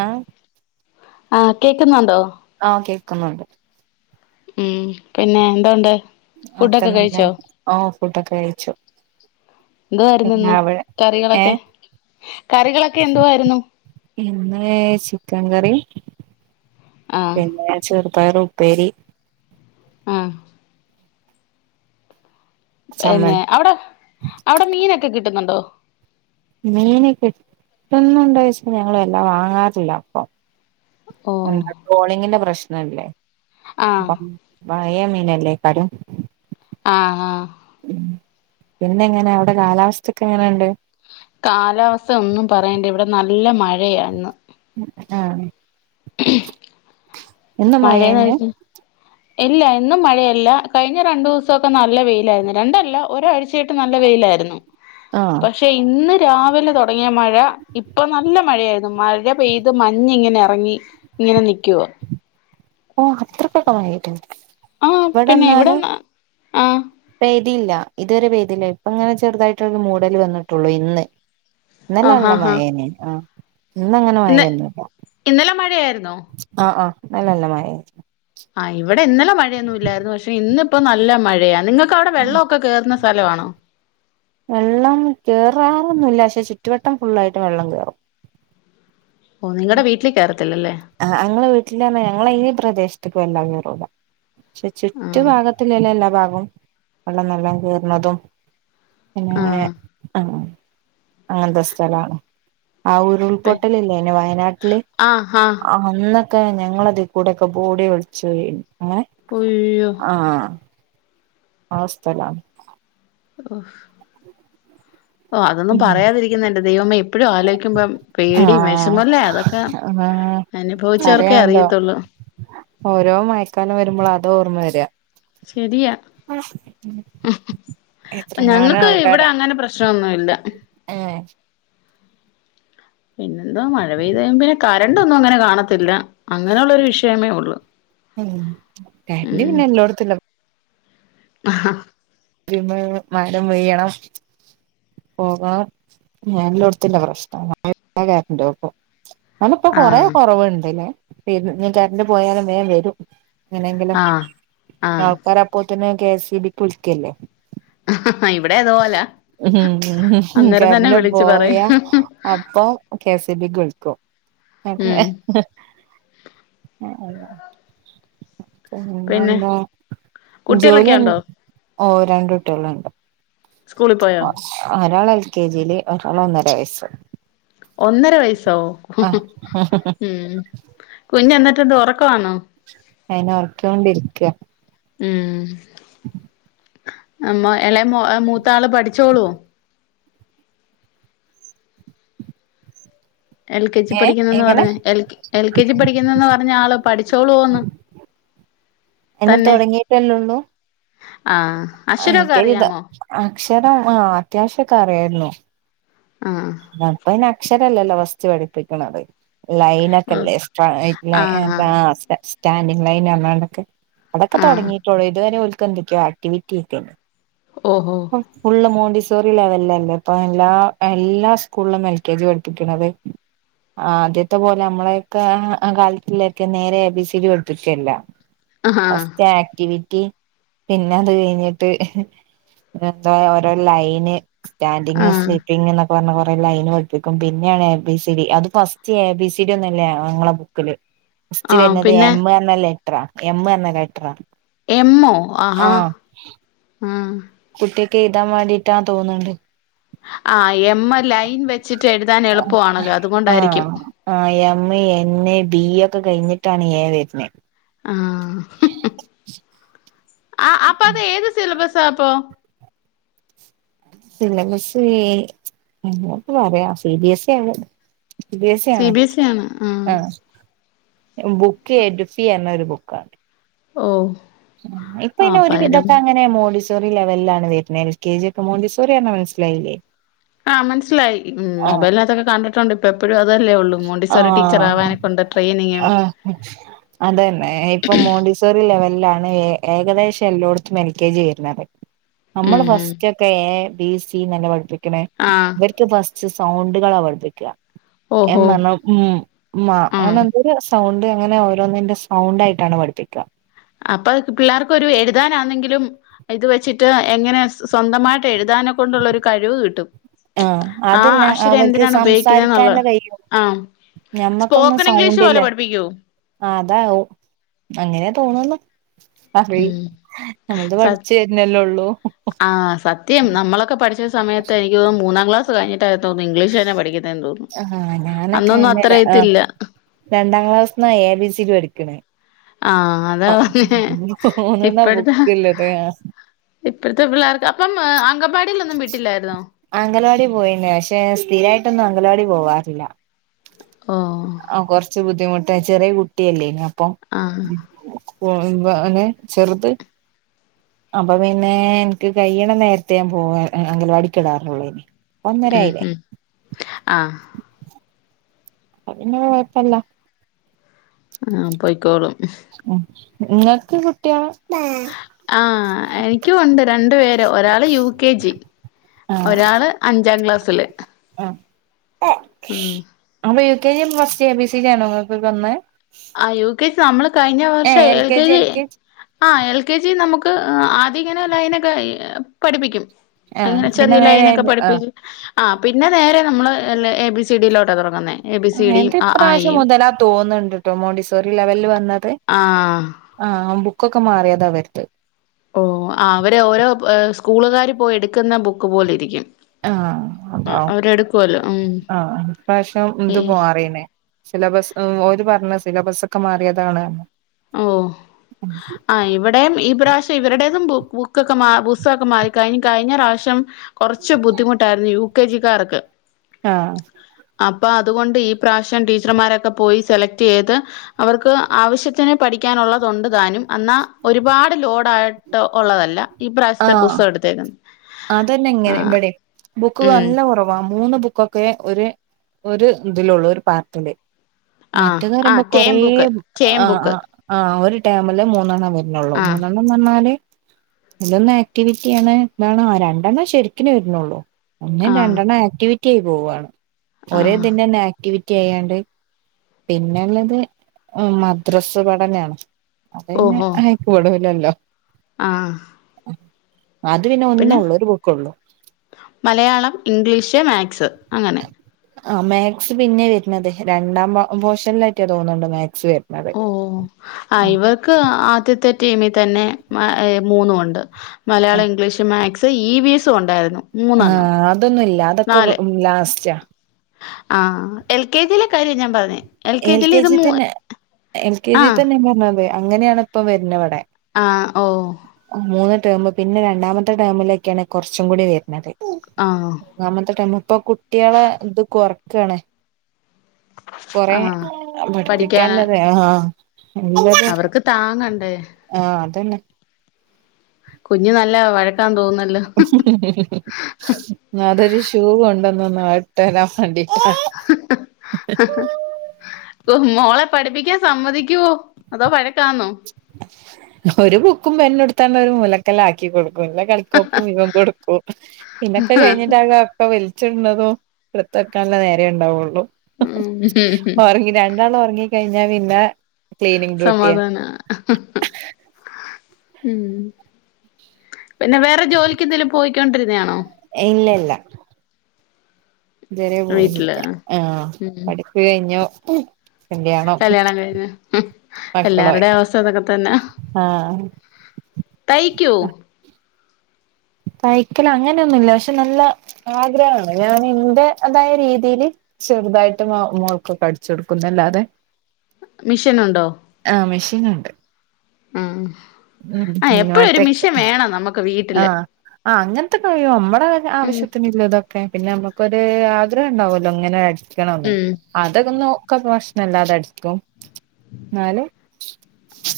ആഹ് ആഹ് കേക്കുന്നുണ്ടോ ആഹ് കേക്കുന്നുണ്ട് ഉം പിന്നെ എന്തോണ്ട് ആഹ് ഫുഡൊക്കെ ക്കെന്നങ്കിലെ കഴിച്ചോ ഓഹ് ഫുഡൊക്കെ കഴിച്ചു എന്തുവാരുന്നു പിന്നെ ഇന്ന് അവിടെ കറികളൊക്കെ ഏഹ് കറികളൊക്കെ എന്തുവാരുന്നു ഇന്ന് ചിക്കൻ കറി ആഹ് പിന്നെ ചെറുപയറ് ഉപ്പേരി ആഹ് പിന്നെ ചമ്മന്തി അവിടെ അവിടെ മീനൊക്കെ കിട്ടുന്നുണ്ടോ? മീന് കിട്ടുന്നുണ്ടോ ചോദിച്ച ഞങ്ങള് എല്ലാം വാങ്ങാറില്ല ഇപ്പൊ ഓ എന്താ കൊളിങ്ങിന്റെ പ്രശ്നല്ലേ ആഹ് അപ്പം പയേ മീനല്ലേക്കാരം ആഹ് ആഹ് പിന്നെങ്ങെനെ അവിടെ കാലാവസ്ഥാെക്കെങ്ങെനെണ്ട് കാലാവസ്ഥ ഒന്നും പറയണ്ട ഇവിടെ നല്ല മഴയാര്ന്ന് ആഹ് [unintelligible] എന്നും മഴയെന്ന് മയേന്നെ വെച്ച ഇല്ല എന്നും മഴയല്ല കഴിഞ്ഞ രണ്ടൂസാെക്കെ നല്ല വെയ്ലാര്ന്നു രണ്ടല്ല ഒരാഴ്ച് ക്കേയ്ട്ട് നല്ല വെയ്ലാര്ന്നു ആഹ് പഷ് ഷേ ഇന്ന് രാവിലെ തൊടങ്ങിയ മഴ ഇപ്പൊ നല്ല മഴയാര്ന്നു മഴ പെയ്ത് മഞ്ഞിങ്ങെനെ എറെങ്ങി ഇങ്ങെനെ നിയ്ക്കുവാ ഓഹ് അത്രക്കൊക്കെ മഴെയ്തോ ആഹ് പിന്നെ ഇവിടെ വെടെന്നാല് ആഹ് പെയ്തീല്ലാ ഇതുവരെ പെയ്തില്ല ഇപ്പാെങ്ങെനെ ചെർതായിട്ടൊന്നു മൂടല് വെന്ന്ട്ടൊള്ളു ഇന്ന് ഇന്നെലെ ആഹ് നല്ല ആഹ് ആഹ് മയേനി ആഹ് ഇന്നങ്ങനെ ഇന്ന് മയേന്നുല്ലാ ഇന്നലെ മഴെയാര്ന്നോ ആഹ് ആഹ് ന്നെലെ നല്ല മയേനി ആഹ് ഇവിടെ ഇന്നെലെ മഴെയൊന്നു ഇല്ലായ്ര്ന്നു പക്ഷെ ഇന്ന്പ്പം നല്ല മഴയാ നിങ്ങ ക്കവ്ടെ വെള്ളാെ ഒക്കെ കേറ്ന്ന സ്ഥലവാണോ വെള്ളം കേറാറൊന്നുല്ല പഷെ ചുറ്റുവട്ടം ഫുള്ളായിട്ട് വെള്ളം കേറും ഓഹ് നിങ്ങടെ വീട്ടില് കേറത്തില്ലല്ലേ ആഹ് അങ്ങെളെ വീട്ടില്ർഞ്ഞാ ഞങ്ങെളെ ഈ പ്രദേശ്ത്ത്ക്ക് വെല്ലാതെ കേറൂലാ ഷെ ആഹ് ചുറ്റുഭാഗത്തില്ലേല്ലെല്ലാ ഭാഗും വെള്ളം നല്ലാം കേർണതും പിന്നെങ്ങെനെ ആഹ് ആഹ് അങ്ങൻത്തെ സ്ഥലാണ് ആഹ് പി ഉരുൾപൊട്ടലില്ലേന്യോ വയനാട്ട്ല് ആഹ് അന്നൊക്കെ ഞങ്ങളെതികൂടെക്കെ ബോഡി ഒൽച്ചാേയെ എങ്ങെനെ ഒയ്യോ ആഹ് ആ സ്ഥലാ ഓഫ് ഓഹ് അതൊന്നും പറയാതിരിക്ക്ന്നാ എന്റെ ദൈവമേ ഇപ്പഴും ആലോയ്ക്കുമ്പം പേടിം ആഹ് വെശമാെല്ലേ അതൊക്ക ആഹ് അന്ഭവിച്ചവർക്കേ പറയാണ്ടോ അറിയത്താെള്ളൂ ഓരോ മയക്കാലം വര്മ്പളും അതാ ഒർമ്മ വെരാ ശെരിയാ എത്രങ്ങാനും ഞങ്ങക്ക് ഇവിടെ അങ്ങനെ പ്രശ് പശ്നാെന്നുവില്ലാ ഏഹ് പിന്നെന്താ മഴ പെയ്ത് കഴ്യ്മ്പയേ കരണ്ടൊന്നും അങ്ങെനെ കാണത്തില്ല അങ്ങെനെ ഒള്ളാെരു വിഷയമേ ഒള്ളു ഉം കരണ്ട് പിന്നെ എല്ലോട്ത്ത്ള്ള അഹ് ഹാ രുമ്മേ മരം പെയ്യെണം പോവാ ഞാനില്ലാേര്ത്ത്ന്റെ പ്രശ്നാ [unintelligible] കര്ണ്ടാേക്കും ന്നാലും ഇപ്പൊ കൊറേ ആഹ് കൊറെവ്ണ്ട്ലേ പിൻ ഞ് കെര്ണ്ട് പോയാലും ബേം വെരും ങ്ങെനെങ്കിലും ആഹ് ആൾക്കാരപ്പോത്തിന് കെ എസ് ഇ ബിക്ക് വിള്ക്കല്ലേ അ ഹ ഹാ ഇവ്ടേം അതു പോലാ ഉം കര്ണ്ട് പറയും പോയാ അപ്പം കെ എസി ബിക്ക് വിൾക്കും അതെ ഉം ഏഹ് അയ പിന്നെ പിന്നെന്താ കുട്ടികളൊക്കെ ജോലി എൻ ഓഹ് രണ്ടുട്ട്യെള് സ്കൂളി പാേയോ? ആഹ് ഒരാള് എൽ കെ ജീല് ഒരാള് ഒന്നെര വെയെസ്സ് ഒന്നെര വെയസ്സോ ഉം കുഞ്ഞ് എന്നിട്ടെന്ത് ഒറക്കവാന്നോ? അയ്നെ ഒറെക്കിയോണ്ടിരിക്കാ ഉം നമ്മെ ഇളേ മോ മൂത്താള് പഠിച്ചോളുവോ? എൽ കെ ജി ഏ പഠിക്കുന്നെന്ന് എങ്ങനെ പറഞ്ഞേ എൽ കെ ജി പഠിക്കുന്നെന്ന് പറഞ്ഞ ആള് പഠിച്ചോളുവോ? [inaudible] എന്ന് തൊടങ്ങീട്ടല്ലേള്ളൂ. ആഹ് അക്ഷരൊക്കെ അറിയാമോ? അക്ഷരം ആഹ് അത്യാവശ്യോക്കെ അറിയാരുന്നു. ആഹ് ആഹ് [unintelligible] അക്ഷരല്ലല്ലോ ഫസ്റ്റ് പഠിപ്പിക്കണത്. ലൈൻ ഒക്കെല്ലേ സ്ട്രയ്റ്റ് ലൈൻ ആഹ് സ്റ്റാൻഡിങ് ലൈൻ അല്ലാണ്ടെക്കെ. അതൊക്കെ ആഹ് തൊടങ്ങിയിട്ടുള്ളൂ ഇതുവെരെ ഇവൽക്കെന്തെക്കെയോ ആക്ടിവിറ്റിയെക്കെയുണ്ട്. ഓഹോ ഫുള്ള് മോണ്ടിസോറി ലെവലല്ലേ അപ്പ എല്ലാ എല്ലാർക്കും സ്കൂളും എൽ കെ ജി പഠിപ്പിക്കണത് ആഹ് ആദ്യത്തെപ്പോലെ നമ്മെളെക്കെ കാലത്തിലെക്കെ നേരെ A B C D പഠിപ്പിക്കയെല്ലാ. [inaudible] First activity പിന്നെ അത് കഴിഞ്ഞിട്ട് എന്താ ഓരോ ലൈന്. സ്റ്റാൻഡിങ് ആഹ് സ്ലീപ്പിങ്ന്നെക്കെ പറഞ്ഞ് കൊറെ. ലൈന് പഠിപ്പിക്കും പിന്നെയാണ് എ ബി സി ഡി അത് first A B C D ഒന്നില്ല ഞങ്ങെളെ ബുക്കില്. ഫസ്റ്റ് ആഹ് വെരുന്നത് പിന്നെ എം എന്ന ലെറ്ററാ എമ്മ് എന്ന ലെറ്ററാ. എമ്മോ ആഹാ ആഹ് കുട്ട്യാക്ക് എതാൻ വേണ്ടിയിട്ടാ തോന്നുണ്ട്. ആഹ് എമ്മ് ലൈൻ വെച്ചിട്ട് എഴുതാൻ എളുപ്പവാണല്ലോ അതുകൊണ്ടാരിക്കും. ആഹ് ആഹ് എം എൻ ബി ഒക്കെ കഴിഞ്ഞിട്ടാണ് ഏഹ് വെരുന്നേ. ആഹ് ആഹ് ആഹ് അപ്പ അത് ഏത് സിലബെസ്സാപ്പോ സിലബെസ് എ അങ്ങനെക്കെ പറയാം സി ബി എസ് എഴുതന്. സി ബി എസ്സ് സി ആണോ ബി എസ് ഇ ആണ് ആഹ് ബുക്ക് എ ബി സി എന്നൊരു ബുക്കാണ് ഓഹ് ഇപ്പൊ ആഹ് ഇന് അപ്പ ഒരു അതിലും വിധൊക്കെ അങ്ങനെ മോണ്ടി റി ലെവലിലാണ് വരുന്നത് എൽ കെ ജി മോണ്ടി സോറി പറ മനസ്സിലായില്ലേ ആഹ് മനസ്സിലായി ആഹ് മൊബൈലിനകത്തൊക്കെ കണ്ടിട്ടുണ്ട് ഇപ്പ എപ്പോഴും അതല്ലേ ഉള്ളൂ മണ്ടീവറി ടീച്ചർ ആഹ് ആവാനെ കൊടെയിനിങ്ങും [unintelligible] അതന്നെ ഇപ്പൊ മോണ്ടിസോറി ലെവലിലാണ് ഏഹ് ഏകദേശം എല്ലായിടത്തും എൽ കെ ജി വരുന്നത് നമ്മൾ ഉം ഉം ഫസ്റ്റ് ഒക്കെ എ ബി സി നല്ലെ പഠിപ്പിക്കണേ ആഹ് ഇവർക്ക് ഫസ്റ്റ് സൗണ്ടുക പഠിപ്പിക്ക എം ഓഹോ ഉം ആഹ് അങ്ങനെ എന്ത സൗണ്ട് അങ്ങനെ ഓരോന്നിന്റെ സൗണ്ട് ആയിട്ടാണ് പഠിപ്പിക്കുക അപ്പൊ പിള്ളേർക്കൊ ഒരു എഴുതാനാന്നെങ്കിലും ഇത് വെച്ചിട്ട് എങ്ങനെ സ്വന്തമായിട്ട് എഴുതാനെ കൊണ്ടുള്ള ഒരു കഴിവ് കിട്ടും ആഹ് ആഹ് അതല്ല അക്ഷരം അവർക്ക് എന്തിനാണ് സംസാരിക്കാനല്ല ഉപയോഗിക്കുന്നെന്നുള്ളത് കഴിയും ആഹ് ഞമ്മക്കൊന്നും സ്പോക്കൺ ഇംഗ്ലീഷ് സൗണ്ടില്ല പോലെ പഠിപ്പിക്കോ ആഹ് അതാവും അങ്ങനെയ തോന്നന്ന് അറി ഉം നമ്മൾത് സ പഠിച്ചു തരുന്നല്ലേള്ളൂ സദ്യം നമ്മളക്കെ പഠിച്ച സയത്ത് എനിക്ക് തന്നൂന്നാം ക്ലാസ് കിട്ടായിരുന്നു തന്ന ഇംഗ്ലീഷ തന്നെ പഠുന്നതെന്ന് തന്നും ആഹ് ഞാനൊക്കെ അന്ന് ആഹ് രണ്ടാം ക്ലാസ്ന്നാ എ ബിസി പഠിക്കണേ ആഹ് അതാ പറഞ്ഞെ മൂന്നന്നാ ഇപ്പഴത്തെ ബുക്ക്ള്ളത് ആഹ് ഇപ്പോഴത്തെ പിള്ളേർക്ക് അപ്പം അങ്കംവാടീലൊന്നും വിട്ടില്ലാരുന്നോ? അംഗലവാടി പോയിന്നു പക്ഷെ സ്ഥിരായിട്ടൊന്നും അംഗലവാടി പോവാറില്ല ഓ ആഹ് കൊറച്ചു ബുദ്ധിമുട്ടാ ചെറിയ കുട്ടിയല്ലേനു അപ്പം ആഹ് ഉം ഓ നെ ചെറുത് അപ്പം പിന്നെ എനിക്ക് കൈയണം നേരത്തെ ഞാൻ പോവാ അങ്കലവാടിക്കിടാറുള്ളേനി ഉം ഉം ആഹ് അപ്പപ്പിന്നെ പ്പൊല്ല ആഹ് പോയിക്കോളും നിങ്ങക്ക് കുട്ടിയോള് ആഹ് എനിക്കും ഒണ്ട് രണ്ടു പേര് ഒരാള് യു കെ ജി ആഹ് ഒരാള് അഞ്ചാം ക്ലാസ്സില് ആഹ് ഉം അപ്പൊ യു കെ ജി യും ഫസ്റ്റ് എ ബി സി ഡിയാണോ ങ്ങക്കൊക്കെ വന്നേ ആഹ് യു കെ ജി നമ്മള് കഴിഞ്ഞ വർഷം എൽ കെ ജി ആഹ് എൽ കെ ജി നമുക്ക് ആദ്യം ഇങ്ങനെ ലൈനൊക്കെ പഠിപ്പിക്കും ആഹ് അങ്ങനെ പിന്നെ ചെറിയ നേരെ ലൈനൊക്കെ ആഹ് പഠിപ്പിക്കും ആഹ് പിന്നെ നേരെ നമ്മള് എ ബി സി ഡി യിലോട്ടാ തുടങ്ങുന്നേ എ ബി സി ഡിയും എൻ്റെ അ ആ ഇപ്രാവശ്യം ഇയും മുതലാ തോന്നുന്നുണ്ട് ട്ടോ മോണ്ടിസോറി ലെവല് വന്നത് ആഹ് ആഹ് ബുക്കൊക്കെ മാറിയതാ വരുത്ത് ഓ ആ അവര് ഓരോ സ്കൂളുകാര് പോയി എടുക്കുന്ന ബുക്ക് പോലിരിക്കും ആഹ് അതാ ഉം ആഹ് ഇപ്രാവശ്യം ഇത് മാറീന് സിലബസ് ഓരു പറഞ്ഞു സിലബസ്സൊക്കെ മാറിയതാണ് ഓഹ് ആഹ് ഇവിടെയും ഈ പ്രാവശ്യം ഇവരുടേതും ബു ബുക്കൊക്കെ മാ പുസ്തകൊക്കെ മാറി കഴി കഴിഞ്ഞ പ്രാവശ്യം കൊറച്ചു ബുദ്ധിമുട്ടായിരുന്നു യു കെ ജി ക്കാർക്ക് ആഹ് അപ്പൊ അതുകൊണ്ട് ഈ പ്രാവശ്യം ടീച്ചർമാരൊക്കെ പോയി സെലക്ട് ചെയ്ത് അവർക്ക് ആവശ്യ ത്തിന് പഠിക്കാനുള്ളതൊണ്ട് താനും എന്നാ ഒരുപാട് ലോഡായിട്ട് ഒള്ളതല്ല ഈ പ്രാവശ്യത്തെ ആഹ് പുസ്തകം എടുത്തേനു അതന്നെ ഇങ്ങനെ ഇവിടേം ബുക്ക് ഉം നല്ല കൊറവാ മൂന്ന് ബുക്കൊ ക്കെ ഒരു ഒരു ഇതിലുള്ളൂ ഒരു പാർട്ടില് ആ മറ്റേന്ന് ആ പറയുമ്പോ ടേം കൊറേ ബുക്ക് ടേം ആ ആ ബുക്ക് ആഹ് ഒരു ടേമില് മൂന്നെണ്ണം വരണേള്ളൂ ആ മൂന്നെണ്ണം മൂന്നെണ്ണായില് അതിലൊന്ന് ആക്ടിവിറ്റി ആണ് എന്താണ് ആ രണ്ടെണ്ണം ശരിക്കിന് വരുന്നുള്ളൂ ഒന്നും ആ രണ്ടെണ്ണം ആക്ടിവിറ്റി ആയി പോവുവാണ് ആ ഒരേ ഇതിൻ്റെ തന്നെ ആക്ടിവിറ്റ് റ്റി ചെയ്യാണ്ട് പിന്നെള്ളത് മദ്രസ് പഠനാണ് അതന്നെ അയ്ക്ക് പടൂലല്ലോ ആഹ് അത് പിന്നെ പിന്നെ ഒന്നൊള്ളൂ ഒരു ബുക്കൊള്ളൂ മലയാളം ഇംഗ്ലീഷ് മാത്സ് അങ്ങനെ ആ മാത്സ് പിന്നെ വരണത് രണ്ടാം പോർഷനിലായിട്ടാ തോന്നുന്നുണ്ട് മാത്സ് വരുന്നത് ഓ ആഹ് ഇവർക്ക് ആദ്യത്തെ ടേമി തന്നെ മൂന്നും ഒണ്ട് Malayalam English maths E V എസും ഒണ്ടായിരുന്നു ആഹ് അതൊന്നുമില്ല അതൊക്കെ ലാസ്റ്റാ ആഹ് എൽ കെ ജീലെ കാര്യാ ഞാൻ പറഞ്ഞേ എൽ ജിൽ കെ ഇത് ജി മൂ തന്നെ എൽ കെ ജി ആഹ് തന്നെ ഞാമ്പറഞ്ഞത് അങ്ങനെയാണ് ഇപ്പ വരുന്ന ഇവിടെ ആഹ് ഓ മൂന്ന് ടേമ് പിന്നെ രണ്ടാമത്തെ ടേമിലെക്കെണ് കുറച്ചും കൂടി വരുന്നത് ആഹ് ന്നാമത്തെടേമ് ഇപ്പൊകുട്ടിയാളെ ഇത് കൊറക്കാണ് കൊറെ ആഹ് പഠിക്കാന് പഠിപ്പിക്കാല്ലതേ ആഹ് നല്ലത് അവർക്ക് താങ്ങണ്ടേ ആഹ് അതന്നെ കുഞ്ഞ് നല്ല വഴക്കാന്ന് തോന്നുന്നല്ലോ അതൊരു ഷൂ കൊണ്ടന്നന്നാഅഹ് ഇട്ടേരാം വാണ്ടിട്ടാ ഓഹ് മോളെ പഠിപ്പിക്കാൻ സമ്മതിക്ക്യോ അതോ വഴക്കാന്നോ ഒരു ബുക്കും പെന്നു ഇടുത്താണ്ട് ഒരു മുലക്കല് ആക്കി കൊടുക്കുംല്ല കളി തൊപ്പു ഇവം കൊടുക്കും പിന്നൊക്കെ കഴിഞ്ഞിട്ടാകെ പ്പൊ വലിച്ചിട്ണതും ഇട്ത്തക്കാല്ലേ നേരേണ്ടാവുള്ളൂ ഉം ഒറങ്ങി രണ്ടാളും ഒറങ്ങി കഴിഞ്ഞാ പിന്നാ സമാധാനാ ഉം പിന്നെ വേറെജോലിക്കെന്തേലും പോയിക്കൊണ്ടിരുന്നയാണോ ഇല്ലല്ല ഇതുവരെ പോയില്ല വീട്ടില് ആഹ് ഉം പഠിപ്പ് കഴിഞ്ഞു കല്യാണം കല്ല്യാണം കഴിഞ് മക്കളായി എല്ലാരുടെ അവസ്ഥ ഇതൊക്കെ തന്നെ ആഹ് തയ്‌ക്യൂ തയ്ക്കലങ്ങനെയൊന്നുല്ല പക്ഷെ നല്ല ആഗ്രഹാണ് ഞാന് ന്റെതായ രീതിയില് ചെറുതായിട്ട് മൊ മോൾക്കൊക്കടിച്ചൊടുക്കുന്നല്ലാതെ മിഷനുണ്ടോ മെഷീനുണ്ട് ഉം ഉം ആഹ് എപ്പഴും ഒരു മറ്റേ മിഷൻ വേണം നമ്മക്ക് വീട്ടില് ആഹ് ആഹ് അങ്ങൻത്തെ കഴിയോ മ്മളേ ഉം ആവശ്യത്തിനില്ലതൊക്കെ പിന്നെ നമ്മക്കൊരൂ ആഗ്രഹംണ്ടാവല്ലോ ഇങ്ങനെ അടി ക്കണംന്ന് ഉം അതൊക്കൊന്ന് നോ ക്ക പ്രശ്നല്ലാതെ അടിക്കും ഇന്നാലും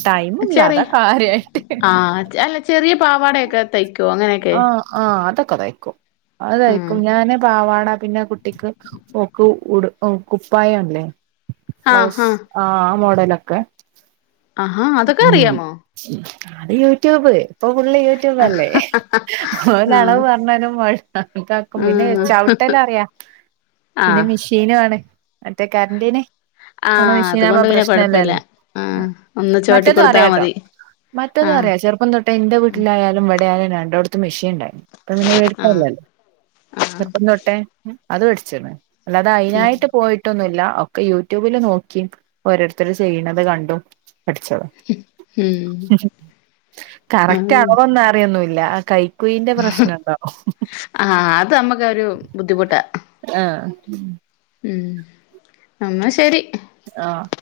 ടൈമില്ലാ ചെറിയ അതാ കാര്യായിട്ട് ആഹ് അച് അല്ല ചെറിയ പാവാടെക്കെ തയ്ക്കോ അങ്ങനെക്കെ ആഹ് ആഹ് അതൊക്കെ തയ്ക്കും അത് തയ്ക്കും ആഹ് ഞാന് പാവാടാ പിന്നെ കുട്ടിക്ക് ഓക്ക് ഉട് ഒഹ് കുപ്പായല്ലേ ബ്ലൗസ് ആഹ് ആമോഡലൊക്കെ അഹാ അതൊക്കെ അറിയാമോ അത് യൂട്യൂബ് ഇപ്പൊഫുള്ള് യൂട്യൂബല്ലേ ആഹ് ഓലളവ് പറഞ്ഞാലും [unintelligible] പിന്നെ ചവിട്ടലറിയാ ആഹ് റ്റിനു ആണ് മറ്റേ കരൻ്റിന് ആഹ് അതുകൊണ്ട് പിന്നെ കൊഴപ്പല്ല ആഹ് ഒന്ന് ചവിട്ടി മറ്റതു കൊടുത്താ അറിയാട്ടോ മതി മറ്റതു ആഹ് അറിയാ ചെറുപ്പംതൊ ഇപ്പന്റെ വീട്ടിലായാലും ഇവിടായാ രണ്ടോട്ത്തും മെഷീണ്ട് പ്പംപിന്നെ ആഹ് വേടിക്കാല്ലല്ല ചെറ്പ്പം തൊട്ടേ അത് പടിച്ച്ണ് അല്ലാതെ ഉം അയ്നായിട്ട് പോയിട്ടൊന്നുല്ല ഒക്കെ യൂട്യൂബില് നോക്കി ഓരോരുത്തര് ചെയ്യ്ണത് കണ്ടും പട്ച്ചോളും ഉം കറക്റ്റ് അളവൊന്നറിയൊന്നുല്ല ആ കയ് കുയിന്റെ പ്രശ്നണ്ടോ ആഹ് അത് അമ്മക്കൊരു ബുദ്ധിമുട്ടാ ആഹ് ഉം അന്നാ ശരി ആഹ്